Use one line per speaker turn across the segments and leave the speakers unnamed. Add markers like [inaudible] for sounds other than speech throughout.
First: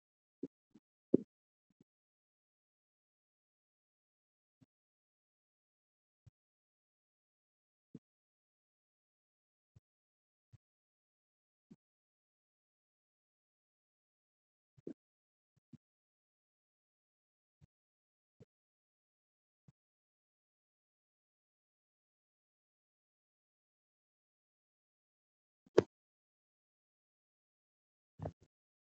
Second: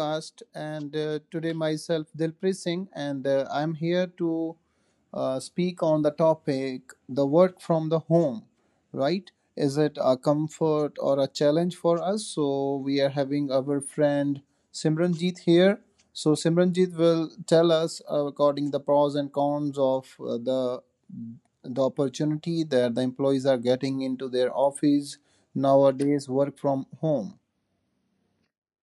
podcast. And today, myself, Dilpreet Singh, and I'm here to speak on the topic the work from the home, right? Is it a comfort or a challenge for us? So, we are having our friend Simranjit here. So, Simranjit will tell us according the pros and cons of the opportunity that the employees are getting into their office nowadays work from home.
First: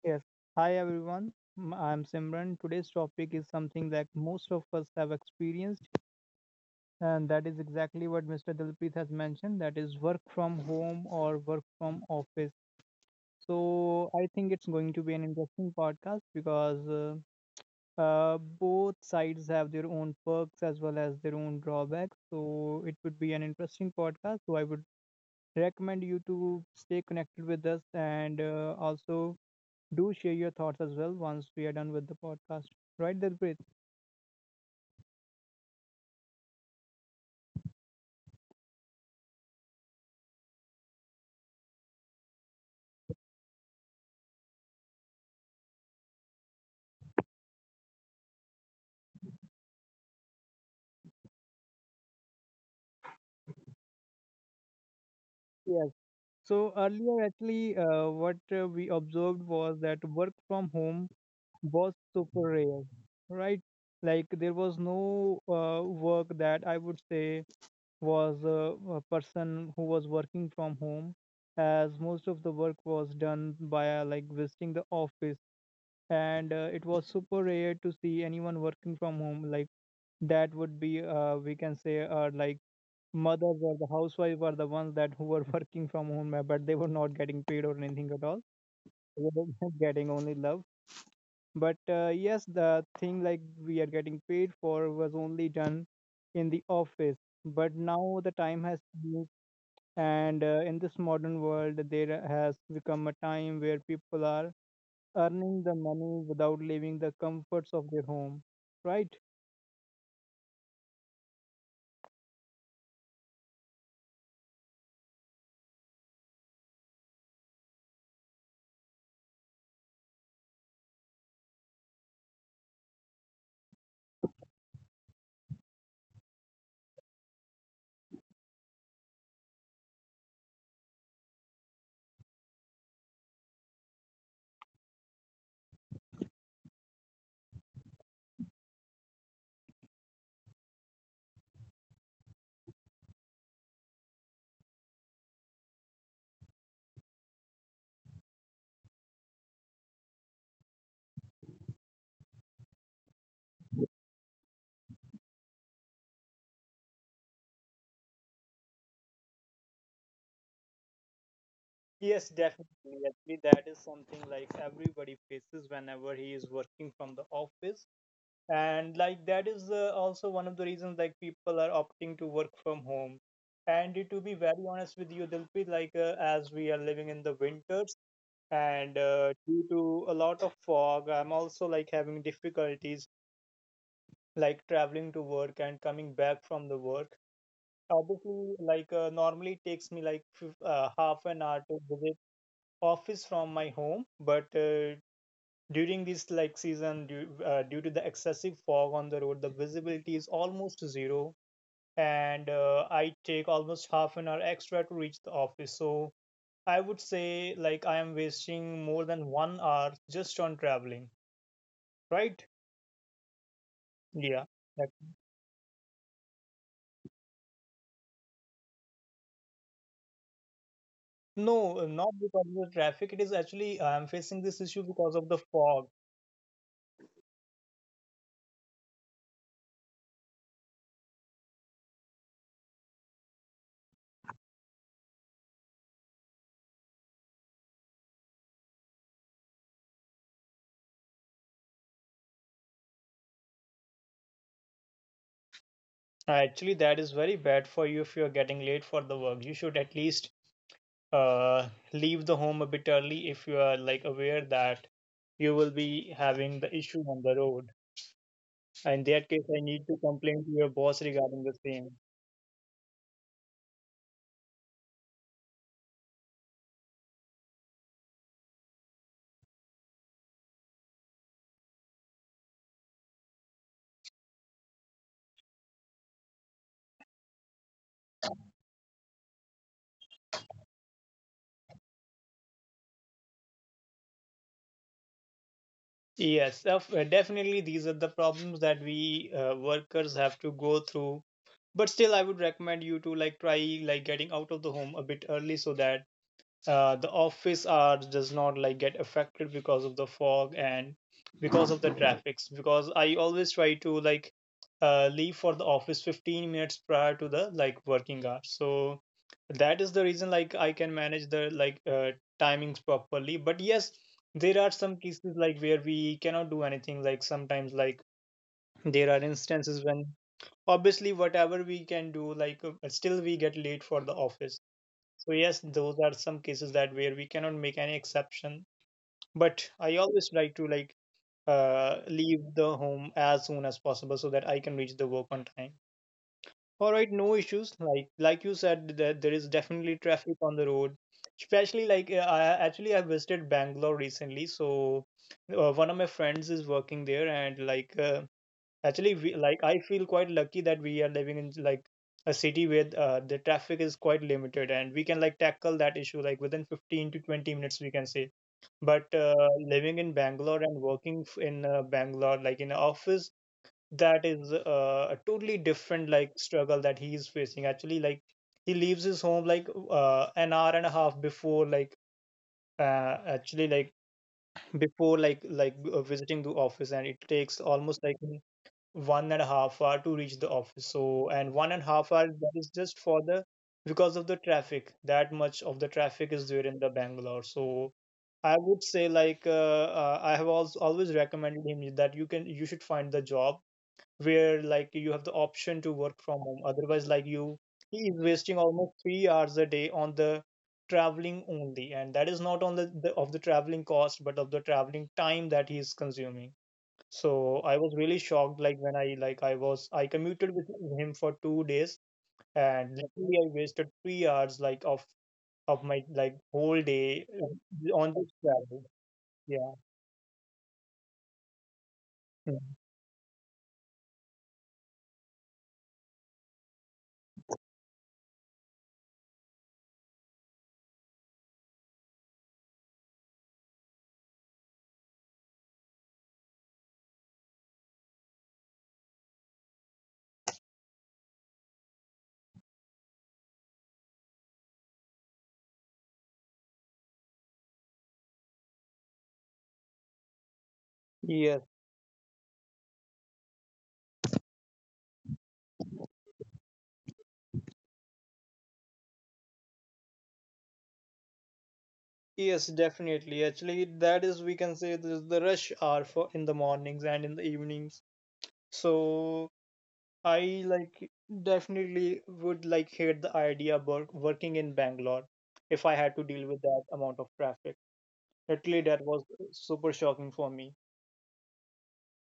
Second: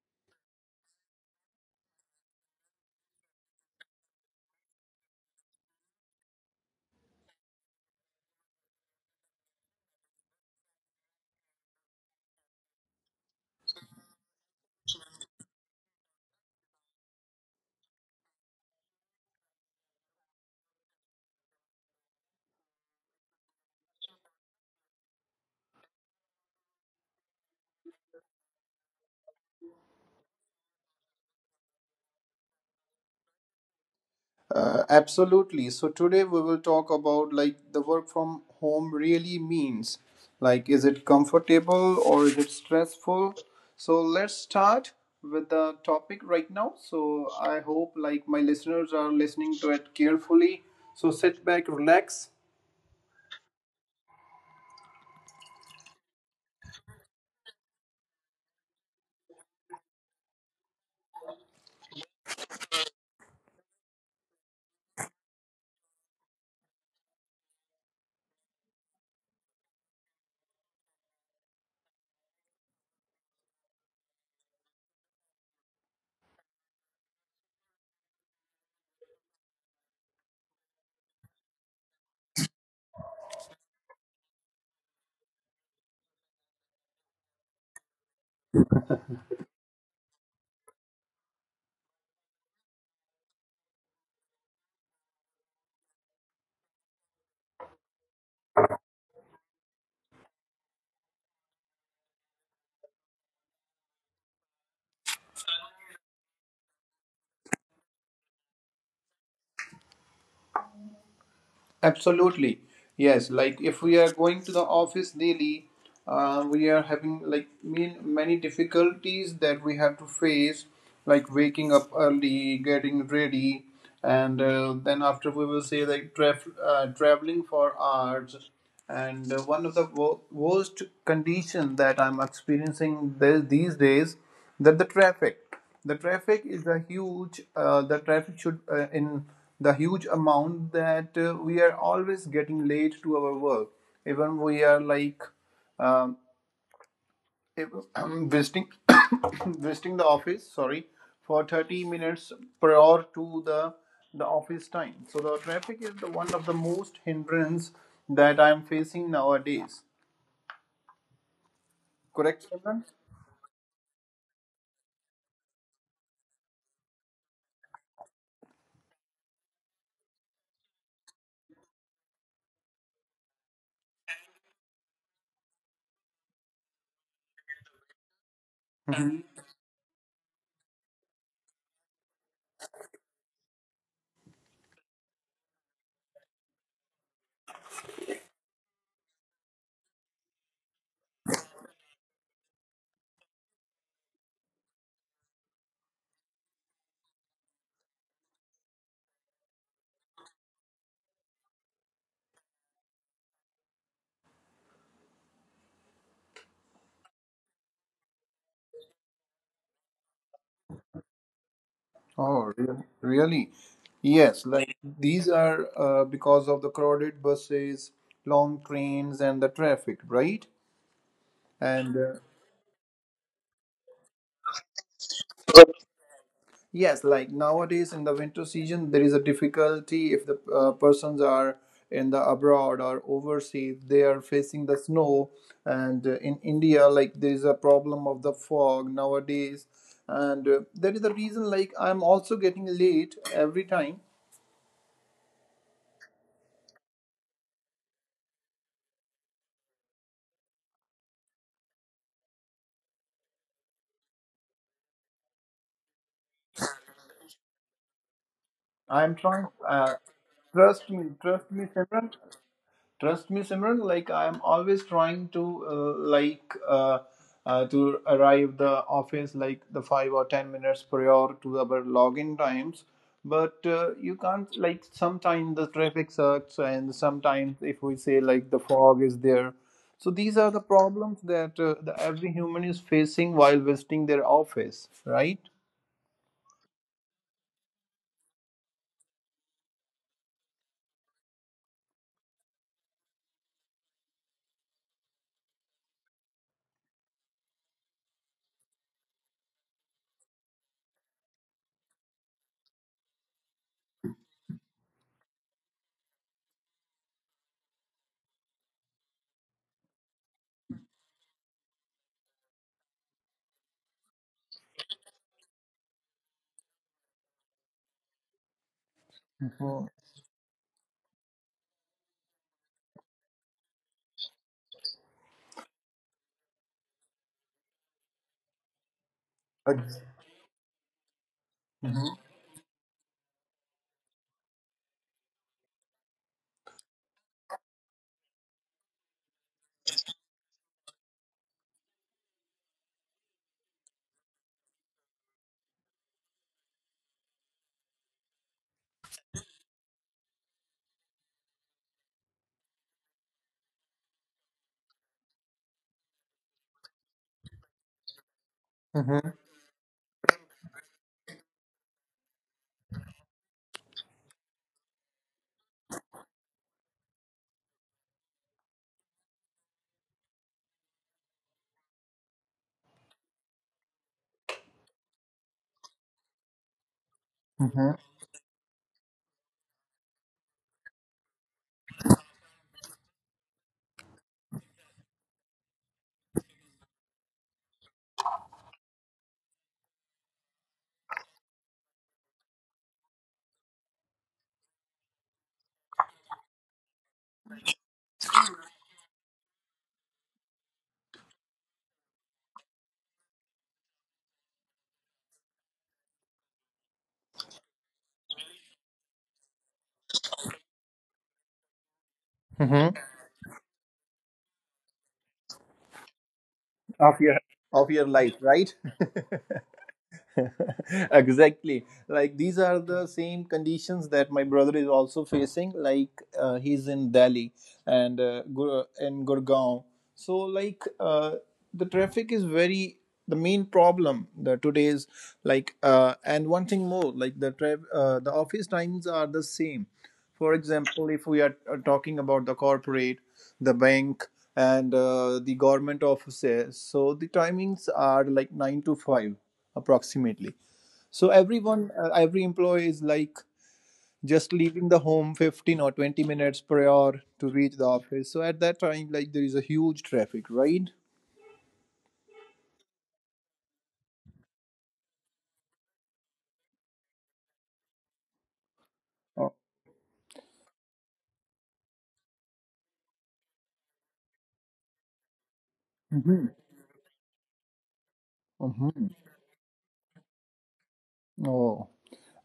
Yes. Hi everyone. I'm Simran. Today's topic is something that most of us have experienced, and that is exactly what Mr. Dilpreet has mentioned. That is work from home or work from office. So I think it's going to be an interesting podcast because both sides have their own perks as well as their own drawbacks. So it would be an interesting podcast. So I would recommend you to stay connected with us and also do share your thoughts as well once we are done with the podcast. Right, Dilpreet?
Absolutely. So today we will talk about like the work from home really means. Like, is it comfortable or is it stressful? So let's start with the topic right now. So I hope like my listeners are listening to it carefully. So sit back, relax.
Yes. So earlier, actually, what we observed was that work from home was super rare, right? Like there was no work that I would say was a person who was working from home, as most of the work was done by like visiting the office, and it was super rare to see anyone working from home. Like that would be, we can say, like mothers or the housewife were the ones that who were [laughs] working from home but they were not getting paid or anything at all, they were [laughs] getting only love, but yes, the thing like we are getting paid for was only done in the office. But now the time has changed, and in this modern world there has become a time where people are earning the money without leaving the comforts of their home, right?
Absolutely. Yes. Like if we are going to the office daily, we are having like mean many difficulties that we have to face, like waking up early, getting ready, and then after we will say like traveling for hours. And one of the worst condition that I'm experiencing these days that the traffic. The traffic is a huge, the traffic should in the huge amount that we are always getting late to our work. Even we are like um, if, [clears throat] visiting [coughs] visiting the office, sorry, for 30 minutes per hour to the office time. So the traffic is the one of the most hindrance that I am facing nowadays.
Yes,
Correct, Simran?
definitely. Actually, that is something like everybody faces whenever he is working from the office. And like that is also one of the reasons like people are opting to work from home. And to be very honest with you, Dilpreet, like as we are living in the winters and due to a lot of fog, I'm also like having difficulties like traveling to work and coming back from the work. Obviously, like normally it takes me like half an hour to visit office from my home, but during this like season due to the excessive fog on the road, the visibility is almost zero, and I take almost half an hour extra to reach the office. So I would say like I am wasting more than 1 hour just on traveling, right?
Oh, re- Really?
Yeah.
Yes, like
that-
these are because of the crowded buses, long trains, and the traffic, right?
no,
And
not because of the traffic. It is actually I am facing this issue because of the fog.
yes, like nowadays in the winter season, there is a difficulty if the persons are in the abroad or overseas, they are facing the snow. And in India, like there is a problem of the fog nowadays. And that is the reason, like, I'm also getting late every time.
Actually, that is very bad for you if you're getting late for the work. You should at least uh, leave the home a bit early if you are like aware that you will be having the issue on the road. In
I'm
that case,
trying.
I need to complain to your
Trust
boss
me,
regarding the
trust me,
same.
Simran. Trust me, Simran. Like I'm always trying to to arrive the office like the 5 or 10 minutes prior to our login times. But you can't like sometimes the traffic sucks and sometimes if we say like the fog is there. So these are the problems that the, every human is facing while visiting their office, right?
Yes, definitely these are the problems that we workers have to go through. But still, I would recommend you to like try like getting out of the home a bit early so that the office hours does not like get affected because of the fog and because of the traffics, because I always try to like leave for the office 15 minutes prior to the like working hours. So that is the reason like I can manage the like timings properly. But yes, there are some cases like where we cannot do anything, like sometimes like there are instances
Mhm.
when obviously whatever we can do, like still we get late for the office. So yes, those are some cases that where we cannot make any exception. But I
Ex-
always like to like
Mhm.
leave the home as soon as possible so that I can reach the work on time. All right, no issues. Like you said, that there is definitely traffic on the road. Especially like uh, I visited Bangalore recently, so one of my friends is working there, and like actually, we, like I feel quite lucky that we are living in like a city where the traffic is quite limited and we can like tackle that issue like within 15 to 20 minutes we can say. But
Mhm.
living in Bangalore and working in Bangalore like in an office, that is a totally different like struggle that he is facing. Actually, like he leaves his home like an hour and a half before like actually like before like visiting the office, and it takes
Mhm.
almost like 1.5 hour to reach the office. So, and 1.5 hour, that is just for the because of the traffic. That much of the traffic is there in the Bangalore. So I would say like I have also always recommended him that you should find the job where like you have the option to work from home. Otherwise, like you he is wasting almost 3 hours a day on the traveling only, and that is not on the traveling cost, but of the traveling time that he is consuming. So I was really shocked, like when I like I was I commuted with him for 2 days, and
Mhm.
literally I wasted 3 hours like of my like whole
Of
day
your of your
on this
life, right.
travel.
[laughs]
Yeah.
[laughs] Exactly, like these
Mm.
are the same conditions that my brother is also facing, like he's in Delhi and in Gurgaon. So the traffic is very the main problem the today's, and one thing more like the office times are the same. For example, if we are talking about the corporate, the bank, and the government offices, so the timings are like 9 to 5 approximately. So
Yes,
everyone, every employee is like just leaving the home 15 or 20 minutes per hour to reach the office. So at that time, like there is a huge traffic, right?
yes, definitely. Actually, that is we can say this is the rush hour for in the mornings and in the evenings.
Oh,
So I like definitely would like hate the idea of working in Bangalore if I had to
hmm.
deal with that amount of traffic. Literally,
Hmm.
that was super shocking for me.
Oh,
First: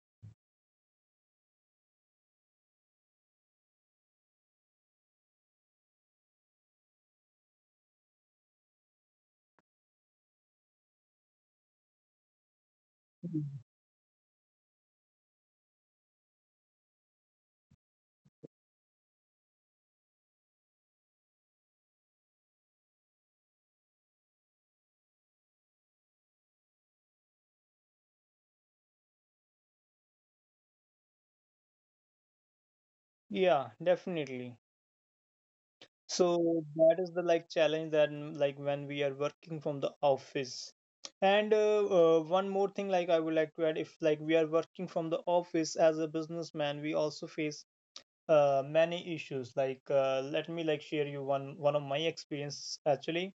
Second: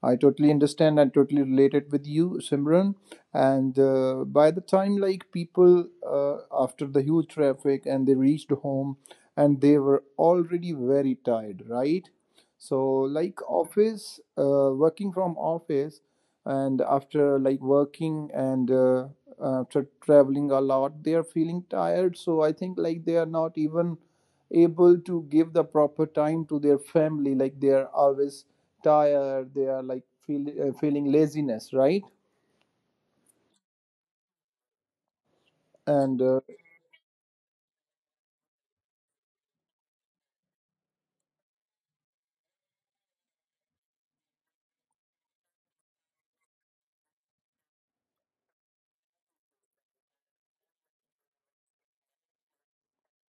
I totally understand and totally relate it with you, Simran. And by the time, like people, after the huge traffic and they reached home, and they were already very tired, right? So,
Mm.
like office, working from office, and after like working and after traveling a lot, they are feeling tired. So I think like they are not even able to give the proper time to their family. Like they are always tired, they are like feeling laziness, right?
Yeah, definitely.
And
So that is the like challenge that like when we are working from the office. And one more thing like I would like to add, if like we are working from the office as a businessman, we also face many issues. Like let me like share you one of my experience actually.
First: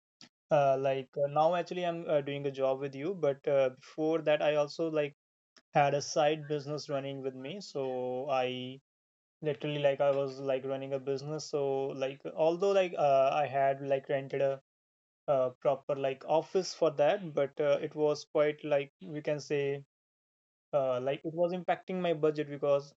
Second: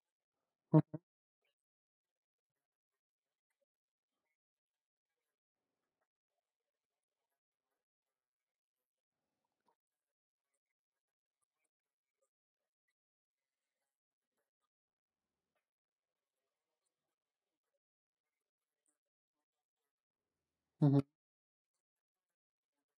Now actually I'm doing a job with you, but before that I also like had a side business running with me. So I literally like I was like running a business. So like although like I had like rented a, proper like office for that, but it was quite like we can say
mhm,
like it was impacting my budget, because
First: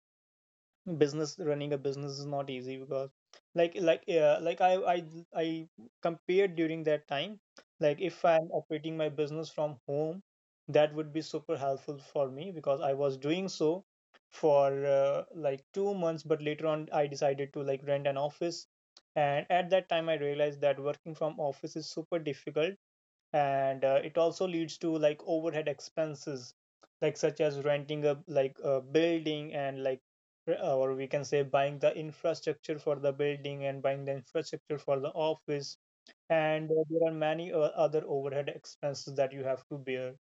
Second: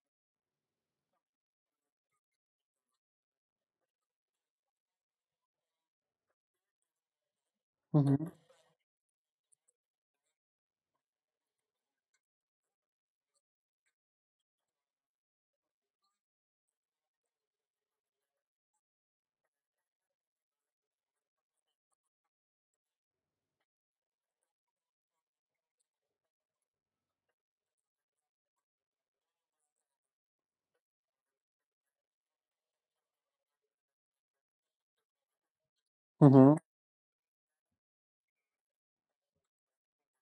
business, running a business is not easy, because like I compared during that time, like if
mhm,
I'm operating my business from home, that would be super helpful for me. Because I was doing so for like 2 months, but later on I decided to like rent an office, and at that time I realized that working from office is super difficult, and it also leads to like overhead expenses, like such as renting a like a building and like, or we can say buying the infrastructure for the building and buying the infrastructure for the office.
mhm,
And there are many other overhead expenses that you have to bear.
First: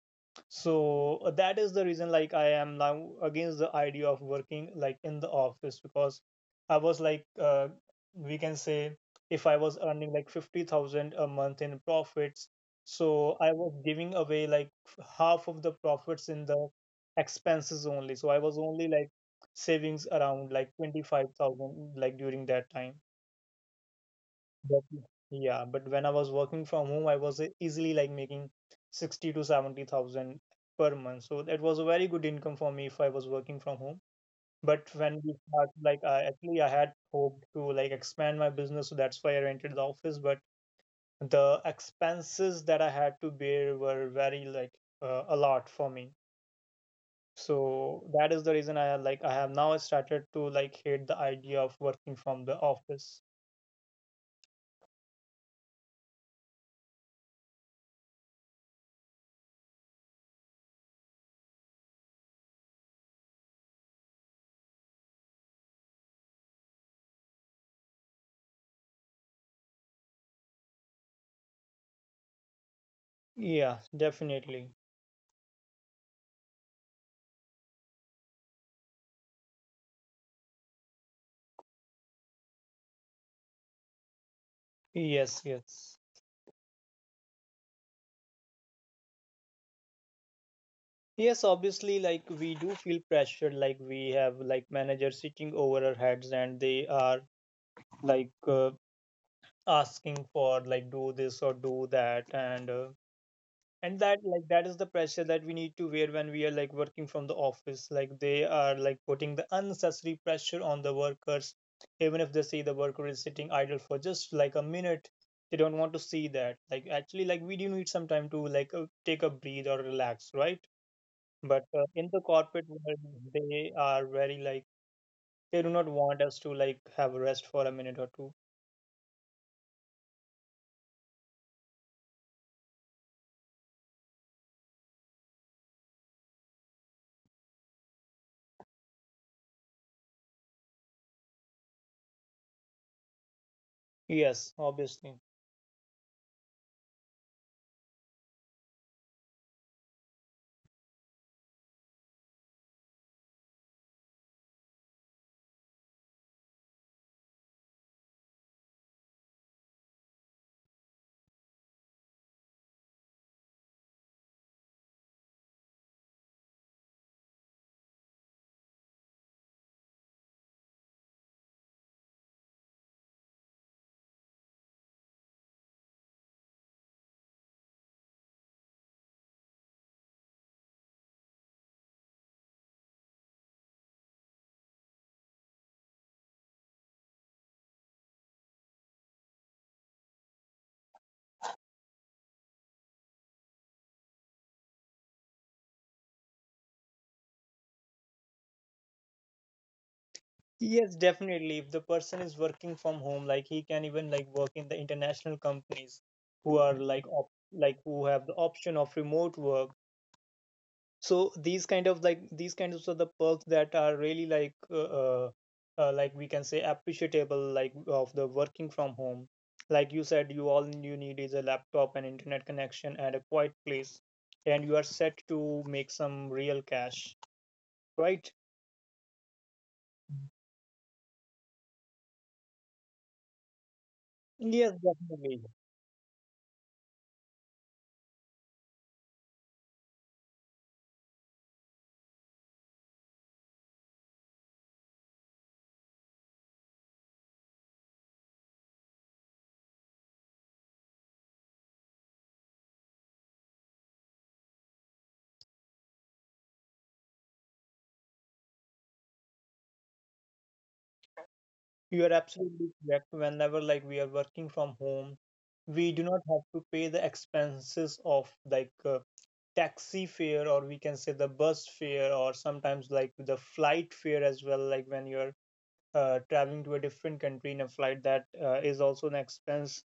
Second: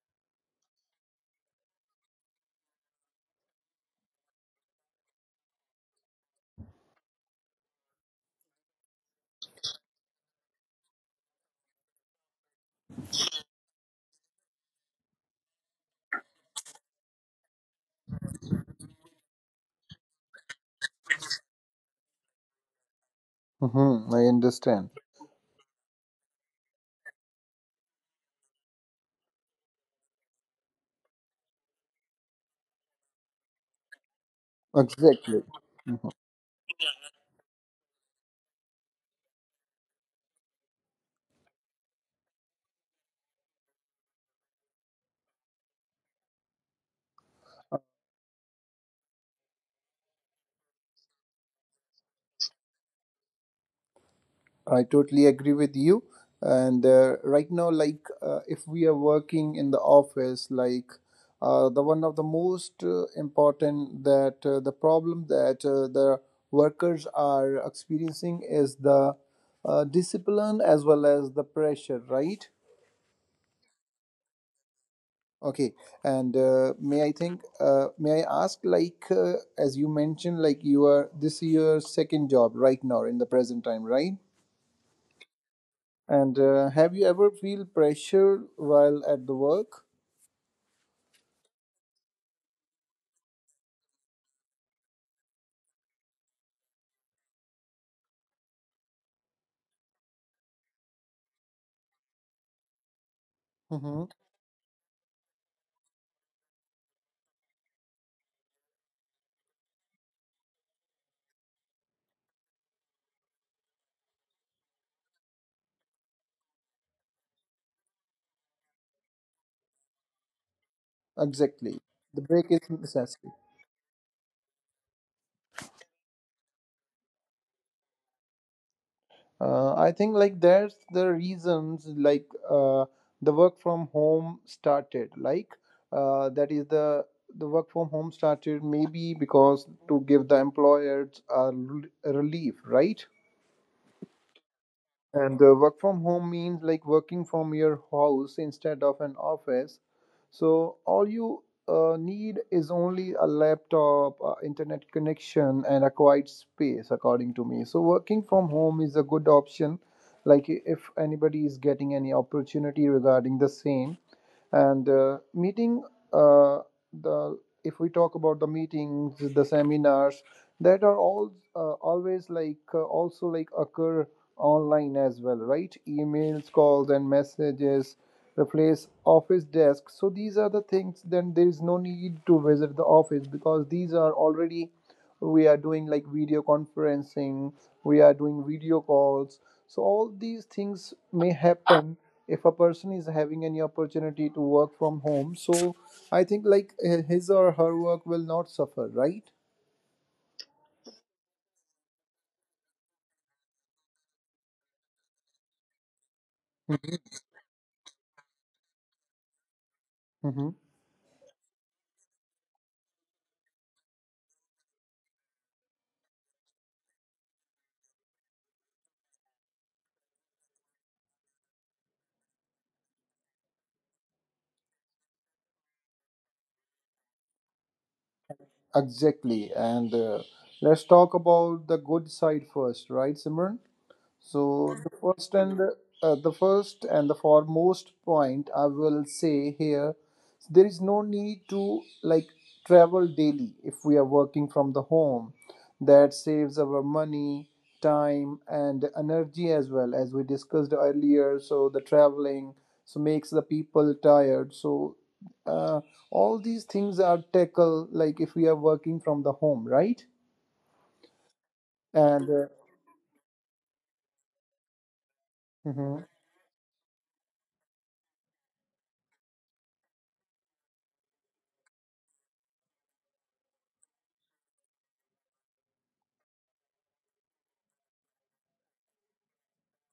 So that is the reason like I am now against the idea of working like in the office. Because I was like we can say if I was earning like 50,000 a month in profits, so I was giving away like half of the profits in the expenses only. So I was only like savings around like 25,000 like during that time.
mhm, I
But
understand.
yeah, but when I was working from home, I was easily like making 60 to 70,000 per month. So that was a very good income for me if I was working from home. But when we
Exactly,
start, like I had hoped to like expand my business, so that's why I rented the office. But the expenses that I had to bear were very like a lot for me. So that is the reason I have now started to like hate the idea of working from the office.
I totally agree with you. And right now if we are working in the office like the one of the most important that the problem that the workers are experiencing is the discipline as well as the pressure, right?
Yeah, definitely.
Okay, and may I ask, like, as you mentioned, like you are this your second job right now in the present time, right?
Yes, yes.
And have you ever feel pressure while at the work?
Yes, obviously, like we do feel pressure, like we have like managers sitting over our heads, and they are like asking for like do this or do that, and and
Mm-hmm.
that like that is the pressure that we need to wear when we are like working from the office. Like they are like putting the unnecessary pressure on the workers, even if they see the worker is sitting idle for just like a minute. They don't want to see that. Like actually, like we do need some time to like take a breathe or relax, right? But
Exactly.
in the
The break
corporate
is
world,
necessary.
they are very like they do not want us to like have a rest for a minute or two.
I think like that's the reasons the work from home started. That is the work from home started maybe because to give the employers a a relief, right?
Yes, obviously.
And work from home means like working from your house instead of an office. So all you need is only a laptop, internet connection, and a quiet space, according to me. So working from home is a good option. Like if anybody is getting any opportunity regarding the same. And meeting uh, the if we talk about the meetings, the seminars, that are all always also like occur online as well, right? Emails, calls and messages replace office desk, so these are the things. Then there is no need to visit the office because these are already, we are doing like video conferencing, we are doing video calls. So all these things may happen if a person is having any opportunity to work from home. So I think like his or her work will not suffer, right?
Yes, definitely. If the person is working from home, like he can even like work in the international companies who are like op like who have the option of remote work.
Mm-hmm.
So these kind of like these kinds of so the perks that are really like we can say appreciable like of the working from home. Like you said you all you need is a laptop and internet connection and a quiet place, and you are set to make some real cash, right?
Exactly, and let's talk about the good side first, right, Simran? So
Yes,
the first
definitely.
and the first and the foremost point I will say here, there is no need to like travel daily if we are working from the home. That saves our money, time, and energy as well, as we discussed earlier. So the traveling so makes the people tired. So uh, all these things are tackled like if we are working from the home, right?
You are
And
absolutely correct. Whenever like we are working from home, we do
mhm.
not have to pay the expenses of like taxi fare, or we can say the bus fare, or sometimes like the flight fare as well. Like when you're traveling to a different country in a flight, that is also an expense.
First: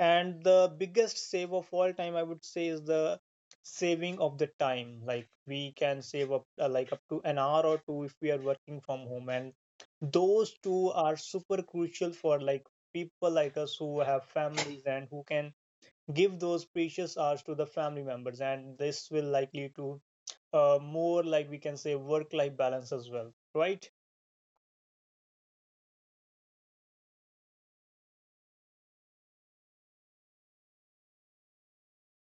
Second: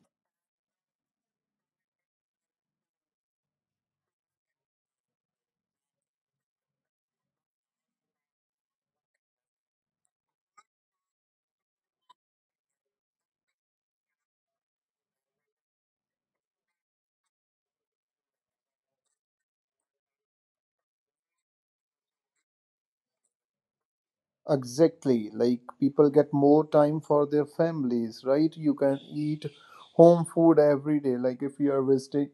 And the biggest save of all time, I would say, is the saving of the time. Like we can save up like up to an hour or two if we are working from home, and those two are super crucial for like people like us who have families and who can give those precious hours to the family members, and this will likely to more like we can say work life balance as well, right?
Exactly, like people get more time for their families, right? You can eat home food every day. Like if you are visiting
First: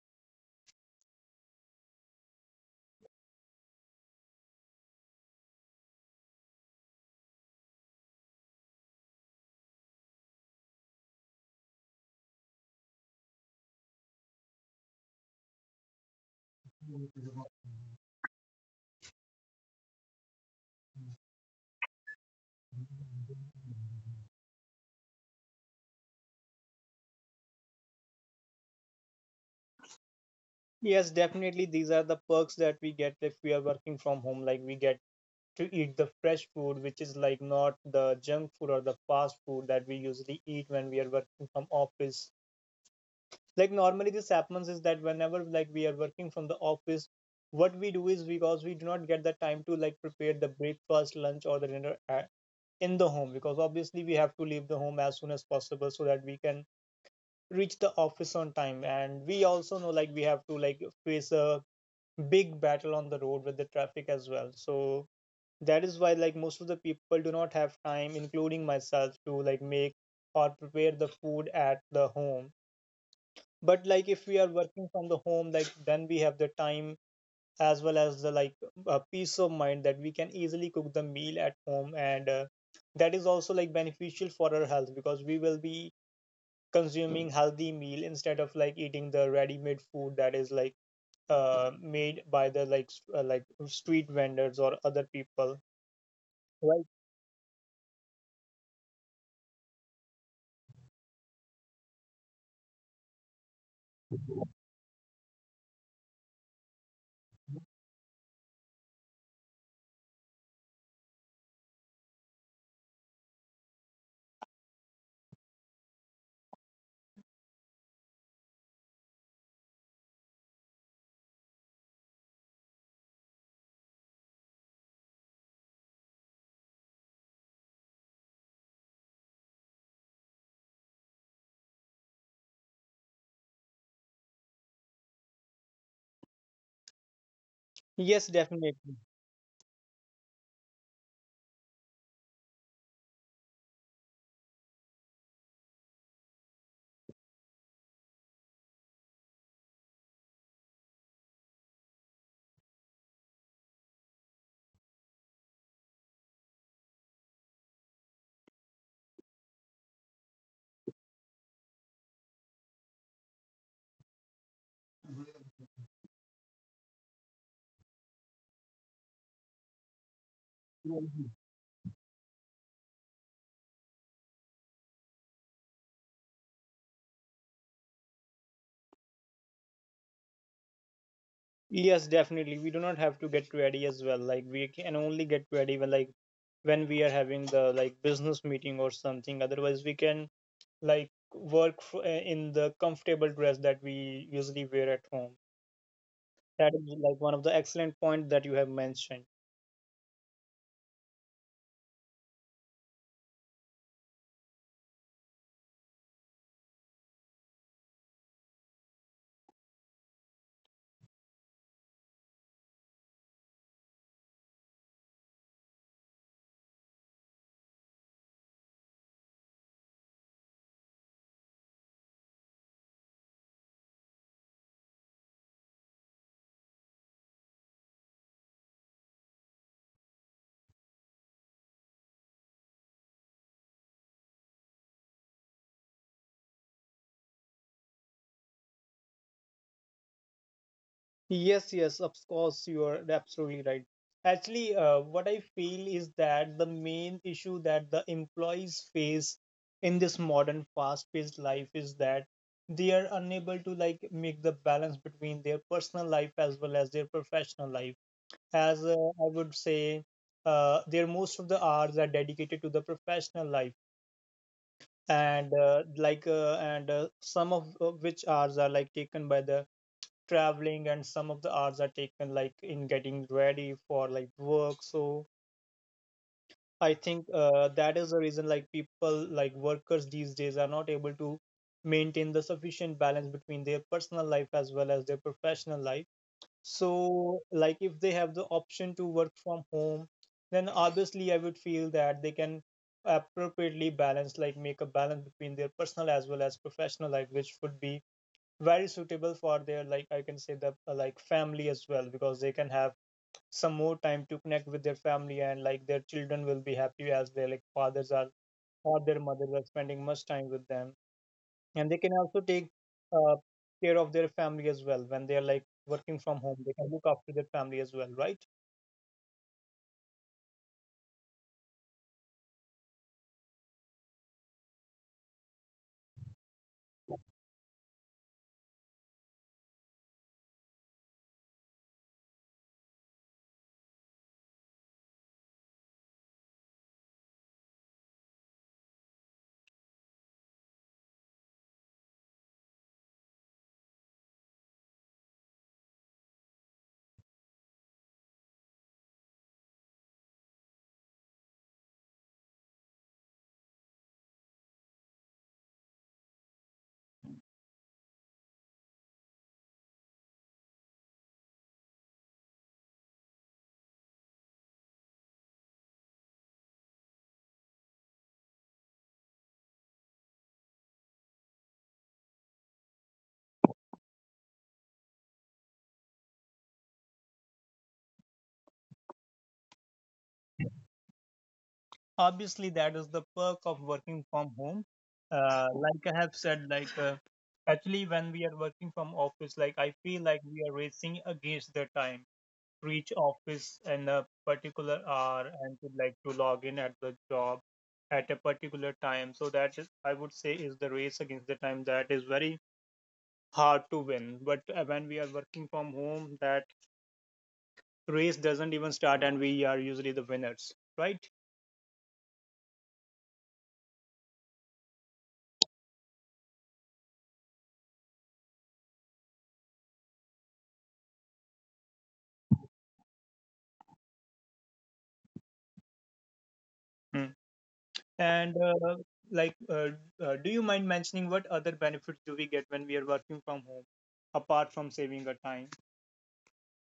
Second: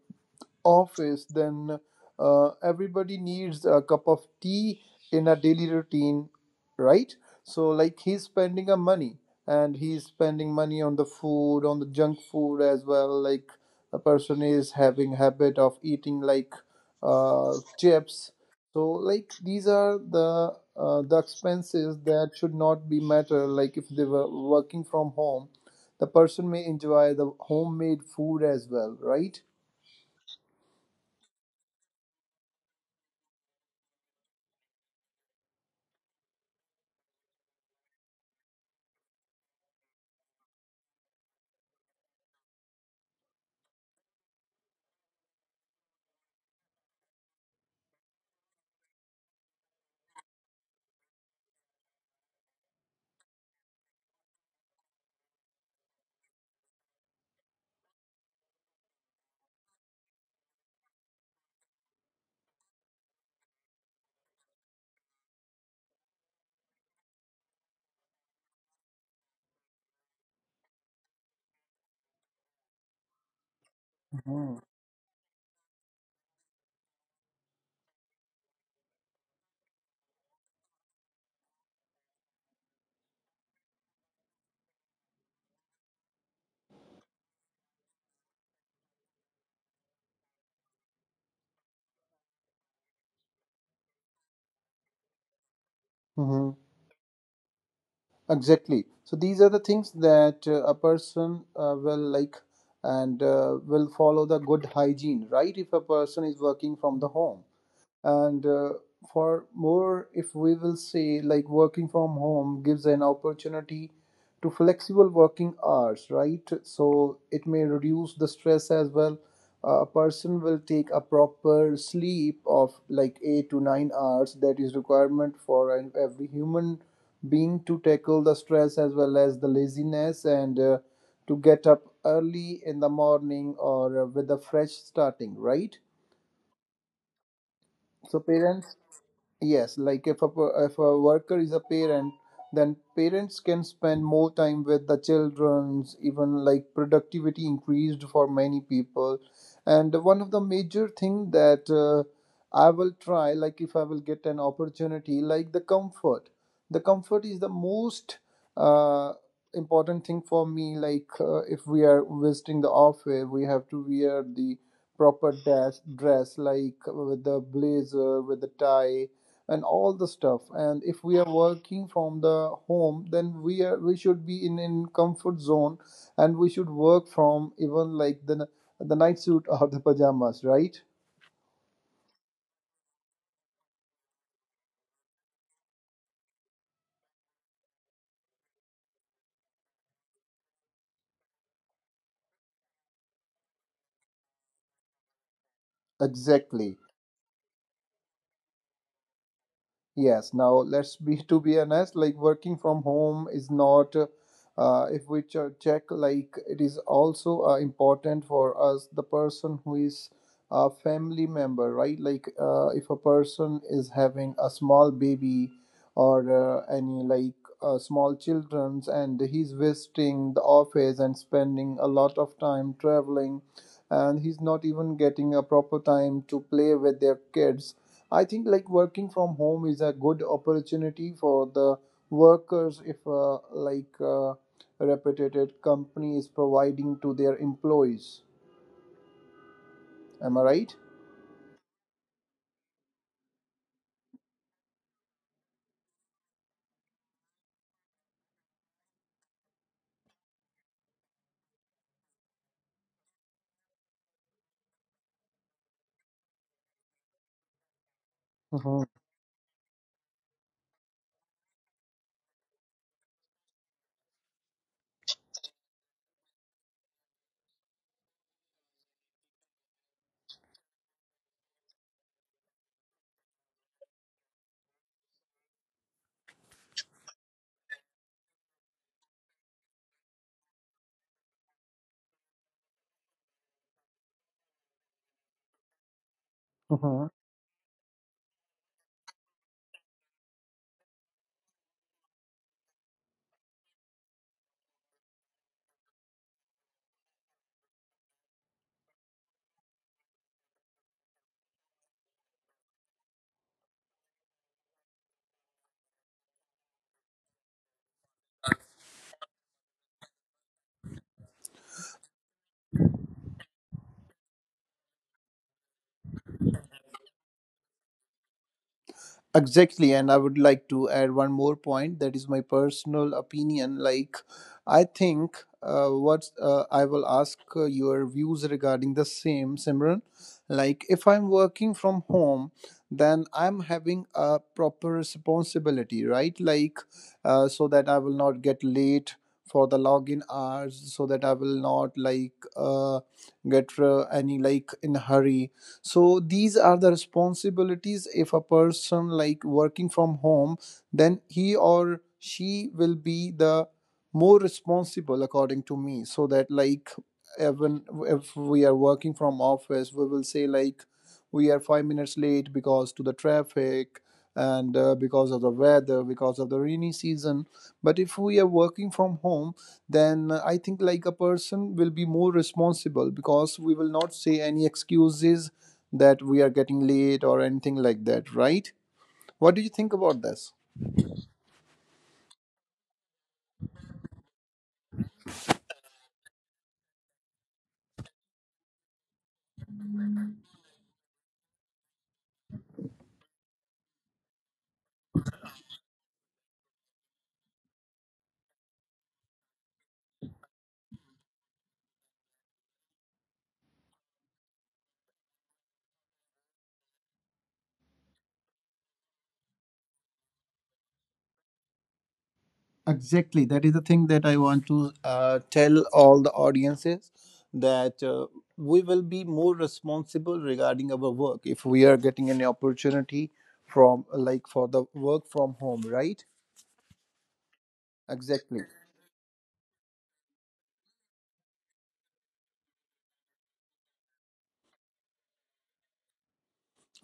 office, then everybody needs a cup of tea in a daily routine, right? So, like, he's spending a money and he's spending money on the food, on the junk food as well. Like, a person is having habit of eating like chips. So, like, these are the expenses that should not be matter. Like, if they were working from home, the person may enjoy the homemade food as well, right?
Yes, definitely, these are the perks that we get if we are working from home. Like we get to eat the fresh food, which is like not the junk food or the fast food that we usually eat when we are working from office. Like normally this happens is that whenever like we are working from the office, what we do is because we do not get the time to like prepare the breakfast, lunch, or the dinner in the home, because obviously we have to leave the home as soon as possible so that we can reach the office on time, and we also know like we have to like face a big battle on the road with the traffic as well. So that is why like most of the people do not have time, including myself, to like make or prepare the food at the home. But like if we are working from the home, like then we have the time as well as the like peace of mind that we can easily cook the meal at home, and that is also like beneficial for our health because we will be consuming healthy meal instead of like eating the ready made food that is like made by the like like street vendors or other people,
Hmm.
right?
Exactly. So these are the things that a person will like and will follow the good hygiene, right? If a person is working from the home and for more, if we will say like working from home gives an opportunity to flexible working hours, right? So it may reduce the stress as well. A person will take a proper sleep of like 8 to 9 hours that is requirement for every human being to tackle the stress as well as the laziness and to get up early in the morning or with a fresh starting, right? So
Yes,
parents.
definitely.
Yes, like if a if a worker is a parent, then parents can spend more time with the childrens. Even like productivity increased for many people, and one of the major thing that I will try, like if I will get an opportunity, like the comfort. The comfort is the most uh, important thing for me. Like if we are visiting the office, we have to wear the proper dress, dress like with the blazer, with the tie and all the stuff. And if we are working from the home, then we are we should be in comfort zone, and we should work from even like the night suit [laughs] or the pajamas, right?
Yes, definitely, we do not have to get ready as well. Like we can only get ready when like when we are having the like business meeting or something, otherwise we can like in the comfortable dress that we usually wear at home. That
Exactly.
is like one of the excellent points that you have mentioned.
Yes, now let's be [laughs] to be honest, like working from home is not if we check like it is also important for us the person who is a family member, right? Like if a person is having a small baby or any like small children's and he's visiting the office and spending a lot of time traveling and he's not even getting a proper time to play with their kids. I think like working from home is a good opportunity for the workers if reputed company is providing to their employees. Am I right?
Yes, yes, of course, you are absolutely right. Actually what I feel is that the main issue that the employees face in this modern fast paced life is that they are unable to like make the balance between their personal life as well as their professional life. As
Mhm,
I would say, their most of the hours are dedicated to the professional life, and some of which hours are like taken by the traveling, and some of the hours are taken like in getting ready for like work. So I think that is the reason like people like workers these days are not able to maintain the sufficient balance between their personal life as well as their professional life.
mhm.
So, like, if they have the option to work from home, then obviously I would feel that they can appropriately balance, like, make a balance between their personal as well as professional life, which would be very suitable for their, like, I can say the like family as well, because they can have some more time to connect with their family, and like their children will be happy as their like fathers are or their mothers are spending much time with them, and they can also take uh, care of their family as well. When they are like working from home, they can look after their family as well, right?
Exactly, and I would like to add one more point that is my personal opinion. Like, I think what I will ask your views regarding the same, Simran. Like, if I'm working from home, then I'm having a proper responsibility, right? So that I will not get late for the login hours, so that I will not get any like in hurry. So these are the responsibilities. If a person like working from home, then he or she will be the more responsible according to me, so that like even if we are working from office, we will say like we are 5 minutes late because to the traffic and because of the weather, because of the rainy season. But if we are working from home, then I think like a person will be more responsible because we will not say any excuses that we are getting late or anything like that, right? What do you think about this?
Obviously, that is the perk of working from home. Like I have said, actually when we are working from office, like I feel like we are racing against the time to reach office in a particular hour and to like to log in at the job at a particular time. So that is I would say is the race against the time that is very hard to win. But when we are working from home, that race doesn't even start, and we are usually the winners, right?
Exactly. That is the thing that I want to tell all the audiences that we will be more responsible regarding our work if we are getting an opportunity from like for the work from home, right?
Hmm.
Exactly.
And uh, like, uh, do you mind mentioning what other benefits do we get when we are working from home, apart from saving our time?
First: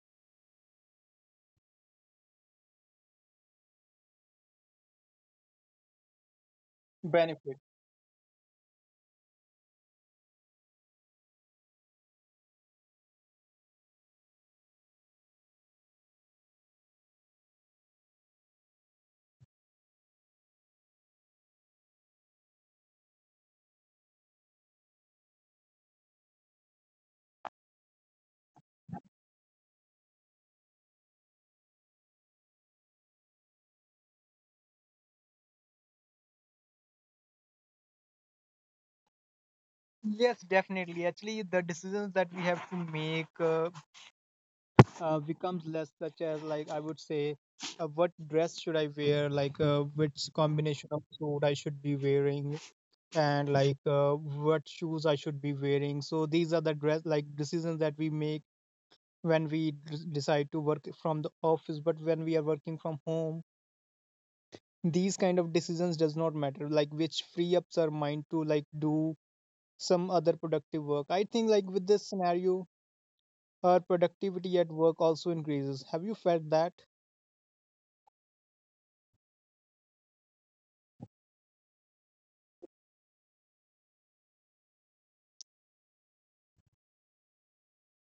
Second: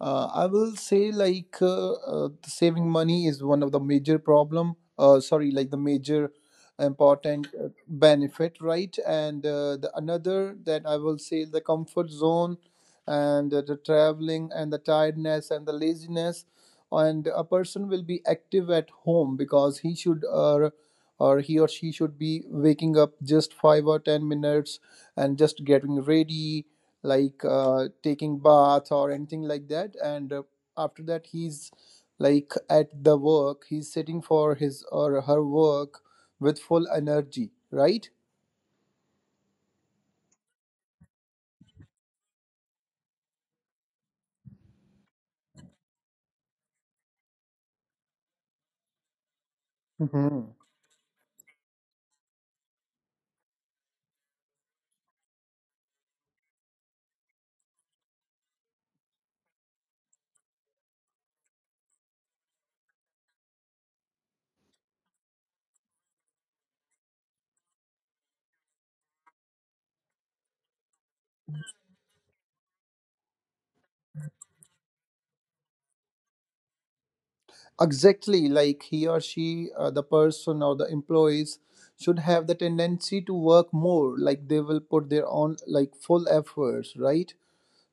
I will say saving money is one of the major problem. Sorry, like the major important
Benefit.
benefit, right? And the another that I will say the comfort zone, and the traveling and the tiredness and the laziness, and a person will be active at home because he or she should be waking up just 5 or 10 minutes and just getting ready taking bath or anything like that, and after that he's like at the work, he's sitting for his or her work with full energy, right?
Yes, definitely, actually the decisions that we have to make becomes less, such as like I would say what dress should I wear, like which
Hmm.
combination of suit I should be wearing, and like what shoes I should be wearing. So these are the dress like decisions that we make when we decide to work from the office, but when we are working from home, these kind of decisions does not matter. Like which free ups our mind to like do some other productive work. I think like with this scenario, our productivity at work also increases. Have you felt that?
Exactly. Like he or she the person or the employees should have the tendency to work more, like they will put their own like full efforts, right?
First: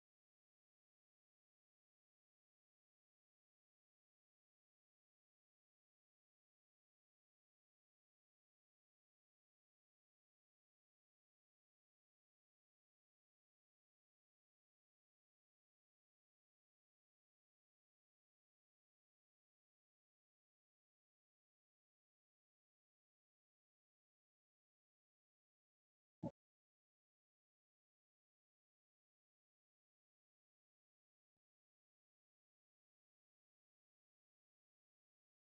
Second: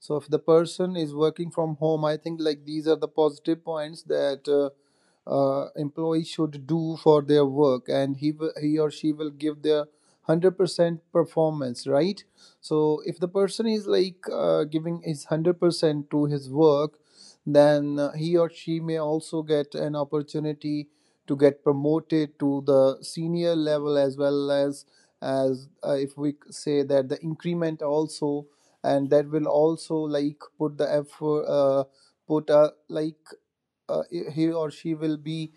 So if the person is working from home, I think like these are the positive points that employee should do for their work, and he or she will give their 100% performance, right? So if the person is like giving his 100% to his work, then he or she may also get an opportunity to get promoted to the senior level as well as if we say that the increment also, and that will also like put the effort put a like uh, he or she will be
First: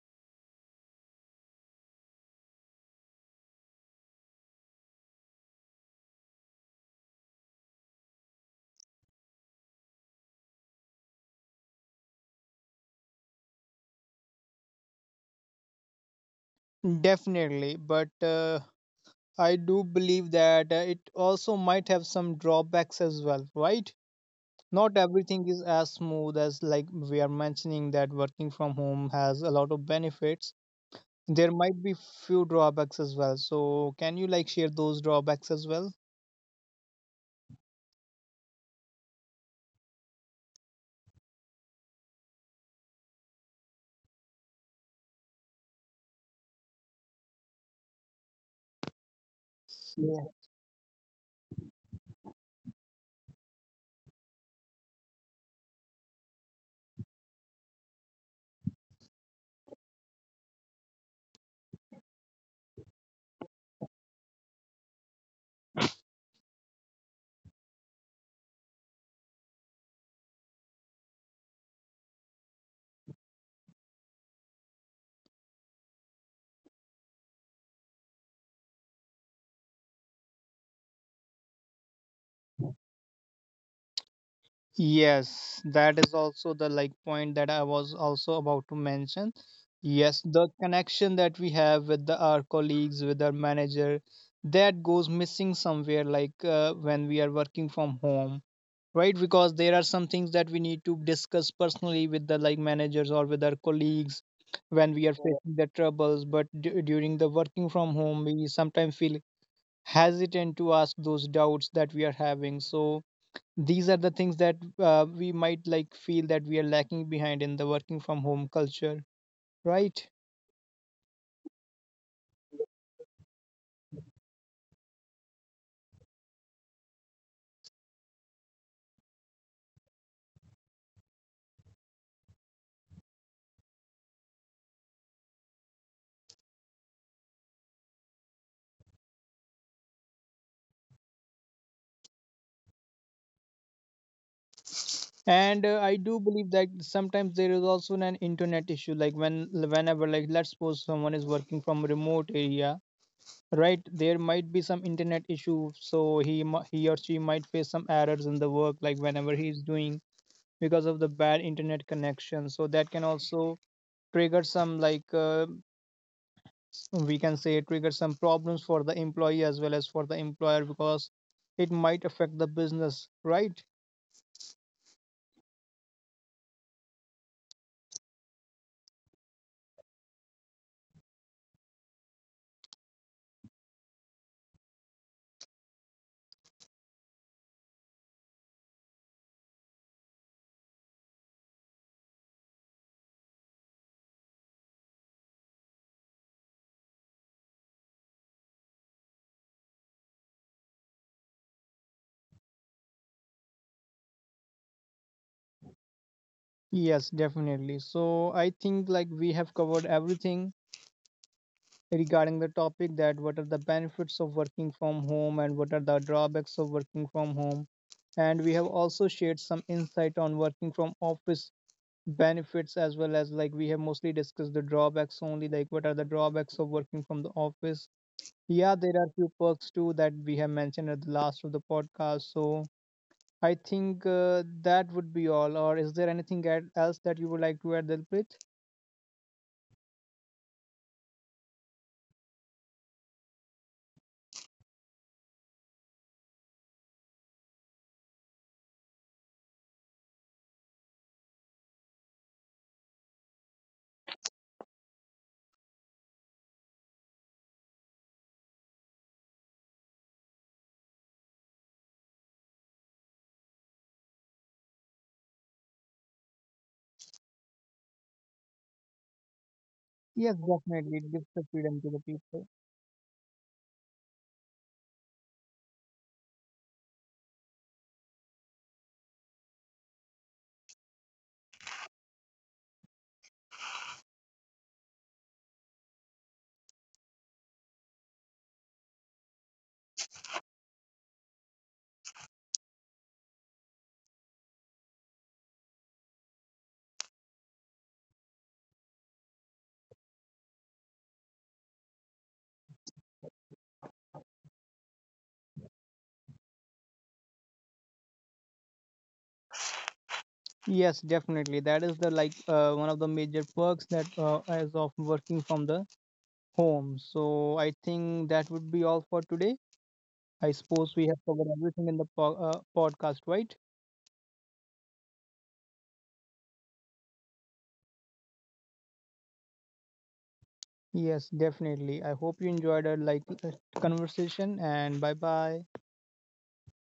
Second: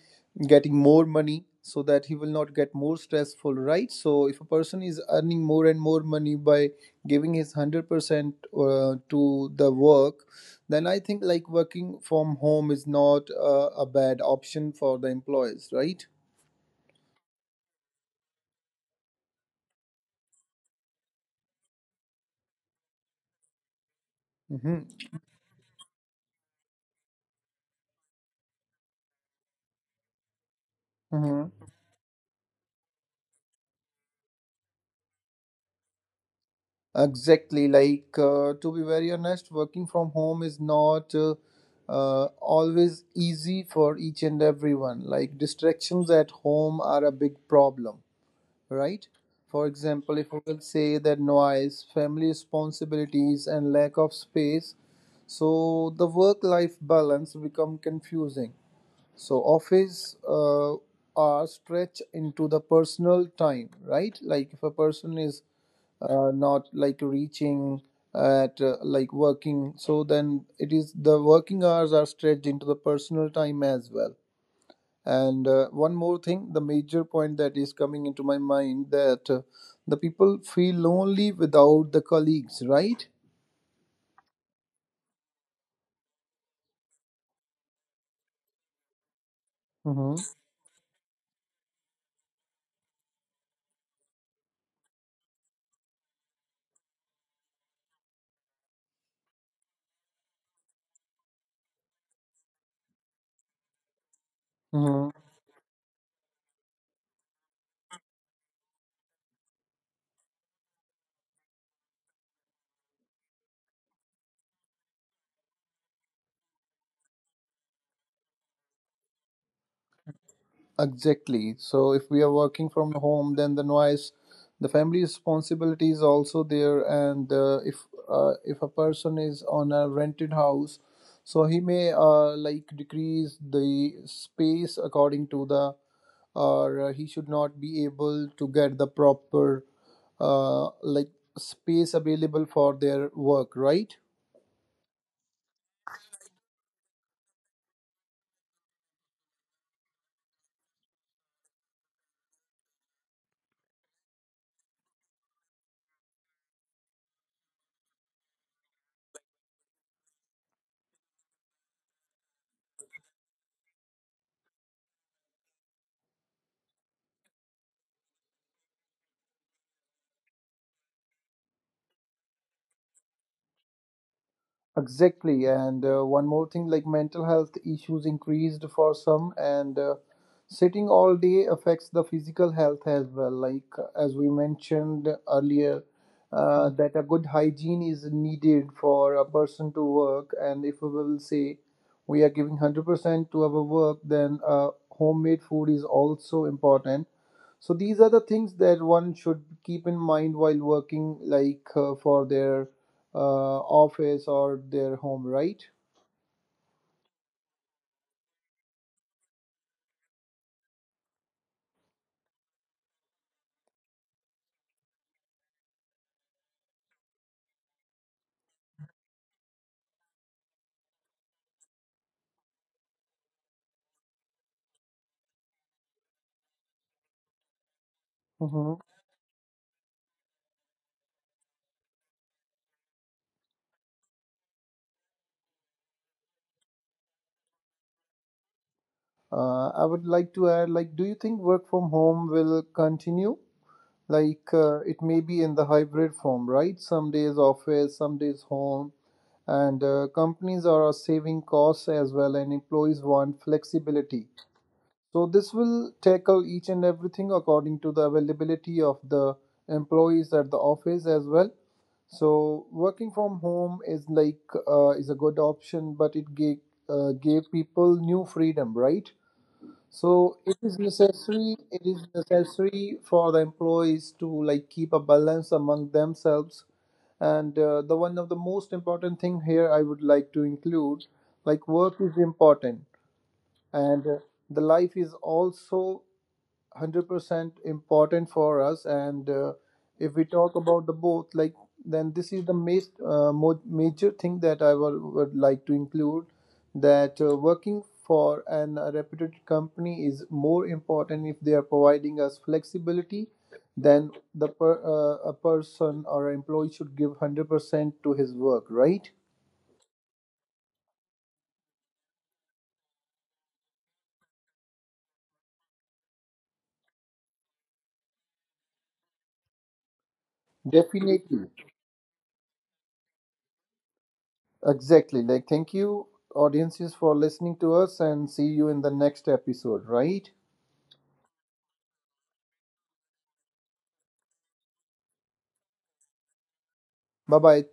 getting more money, so that he will not get more stressful, right? So if a person is earning more and more money by giving his 100% to the work, then I think like working from home is not a bad option for the employees, right?
Definitely, but I do believe that it also might have some drawbacks as well, right? Not
Mm-hmm.
everything is as smooth as like we are mentioning that working from home has a lot of benefits. There
Mm-hmm.
might be few drawbacks as well, so can you like share those drawbacks as well?
Exactly. To be very honest, working from home is not always easy for each and everyone. Like, distractions at home are a big problem, right? For example, if we will say that noise, family responsibilities, and lack of space, so the work-life balance become confusing. So office hours stretch into the personal time, right? Like if a person is not like reaching at like working, so then it is the working hours are stretched into the personal time as well. And one more thing, the major point that is coming into my mind that the people feel lonely without the colleagues, right?
Yes, that is also the like point that I was also about to mention.
Mm-hmm.
Yes, the connection that we have with the, our colleagues, with our manager, that goes missing somewhere like when we are working from home, right? Because there are some things that we need to discuss personally with the like managers or with our colleagues when we
Mm-hmm.
are facing the troubles, but during the working from home we sometimes feel hesitant to ask those doubts that we are having. So these are the things that we might like feel that we are lacking behind in the working from home culture, right?
Exactly. So if we are working from home, then the noise, the family responsibility is also there. And if a person is on a rented house, so he may like decrease the space according to the, or he should not be able to get the proper uh, like space available for their work, right?
And I do believe that sometimes there is also an internet issue. Like when whenever like let's suppose someone is working from a remote area, right, there might be some internet issue, so he or she might face some errors in the work, like whenever he's doing because of the bad internet connection. So that can also trigger some like we can say trigger some problems for the employee as well as for the employer, because it might affect the business, right?
Exactly. And one more thing, like mental health issues increased for some, and sitting all day affects the physical health as well. Like as we mentioned earlier, that a good hygiene is needed for a person to work. And if we will say we are giving 100% to our work, then homemade food is also important. So these are the things that one should keep in mind while working, like for their uh, office or their home, right?
Yes, definitely. So I think like we have covered everything regarding the topic, that what are the benefits of working from home and what are the drawbacks of working from home. And we have also shared some insight on working from office benefits, as well as like we have mostly discussed the drawbacks only, like what are the drawbacks of working from the office. Yeah,
Mm-hmm.
there are few perks too that we have mentioned at the last of the podcast. So I think that would be all. Or is there anything else that you would like to add, Dilpreet?
I would like to add, like, do you think work from home will continue? It may be in the hybrid form, right? Some days office, some days home, and companies are saving costs as well, and employees want flexibility. So this will tackle each and everything according to the availability of the employees at the office as well. So working from home is a good option, but it gave people new freedom, right?
Yes,
So it is
definitely. It gives the
necessary.
freedom
It
to the
is
people.
necessary for the employees to like keep a balance among themselves. And the one of the most important thing here I would like to include, like work is important, and the life is also 100% important for us, and if we talk about the both, like then this is the most major thing that I would like to include, that working for an a reputed company is more important if they are providing us flexibility, then a person or an employee should give 100% to his work, right?
Yes, definitely. That is the like one of the major perks that as of working from the home. So I think that would be all for today. I suppose we have covered
Definitely.
everything in the podcast, right?
Exactly. Like, thank you audiences for listening to us, and see you in the next episode, right?
Yes, definitely. I hope you enjoyed our like conversation, and bye bye.
Bye bye.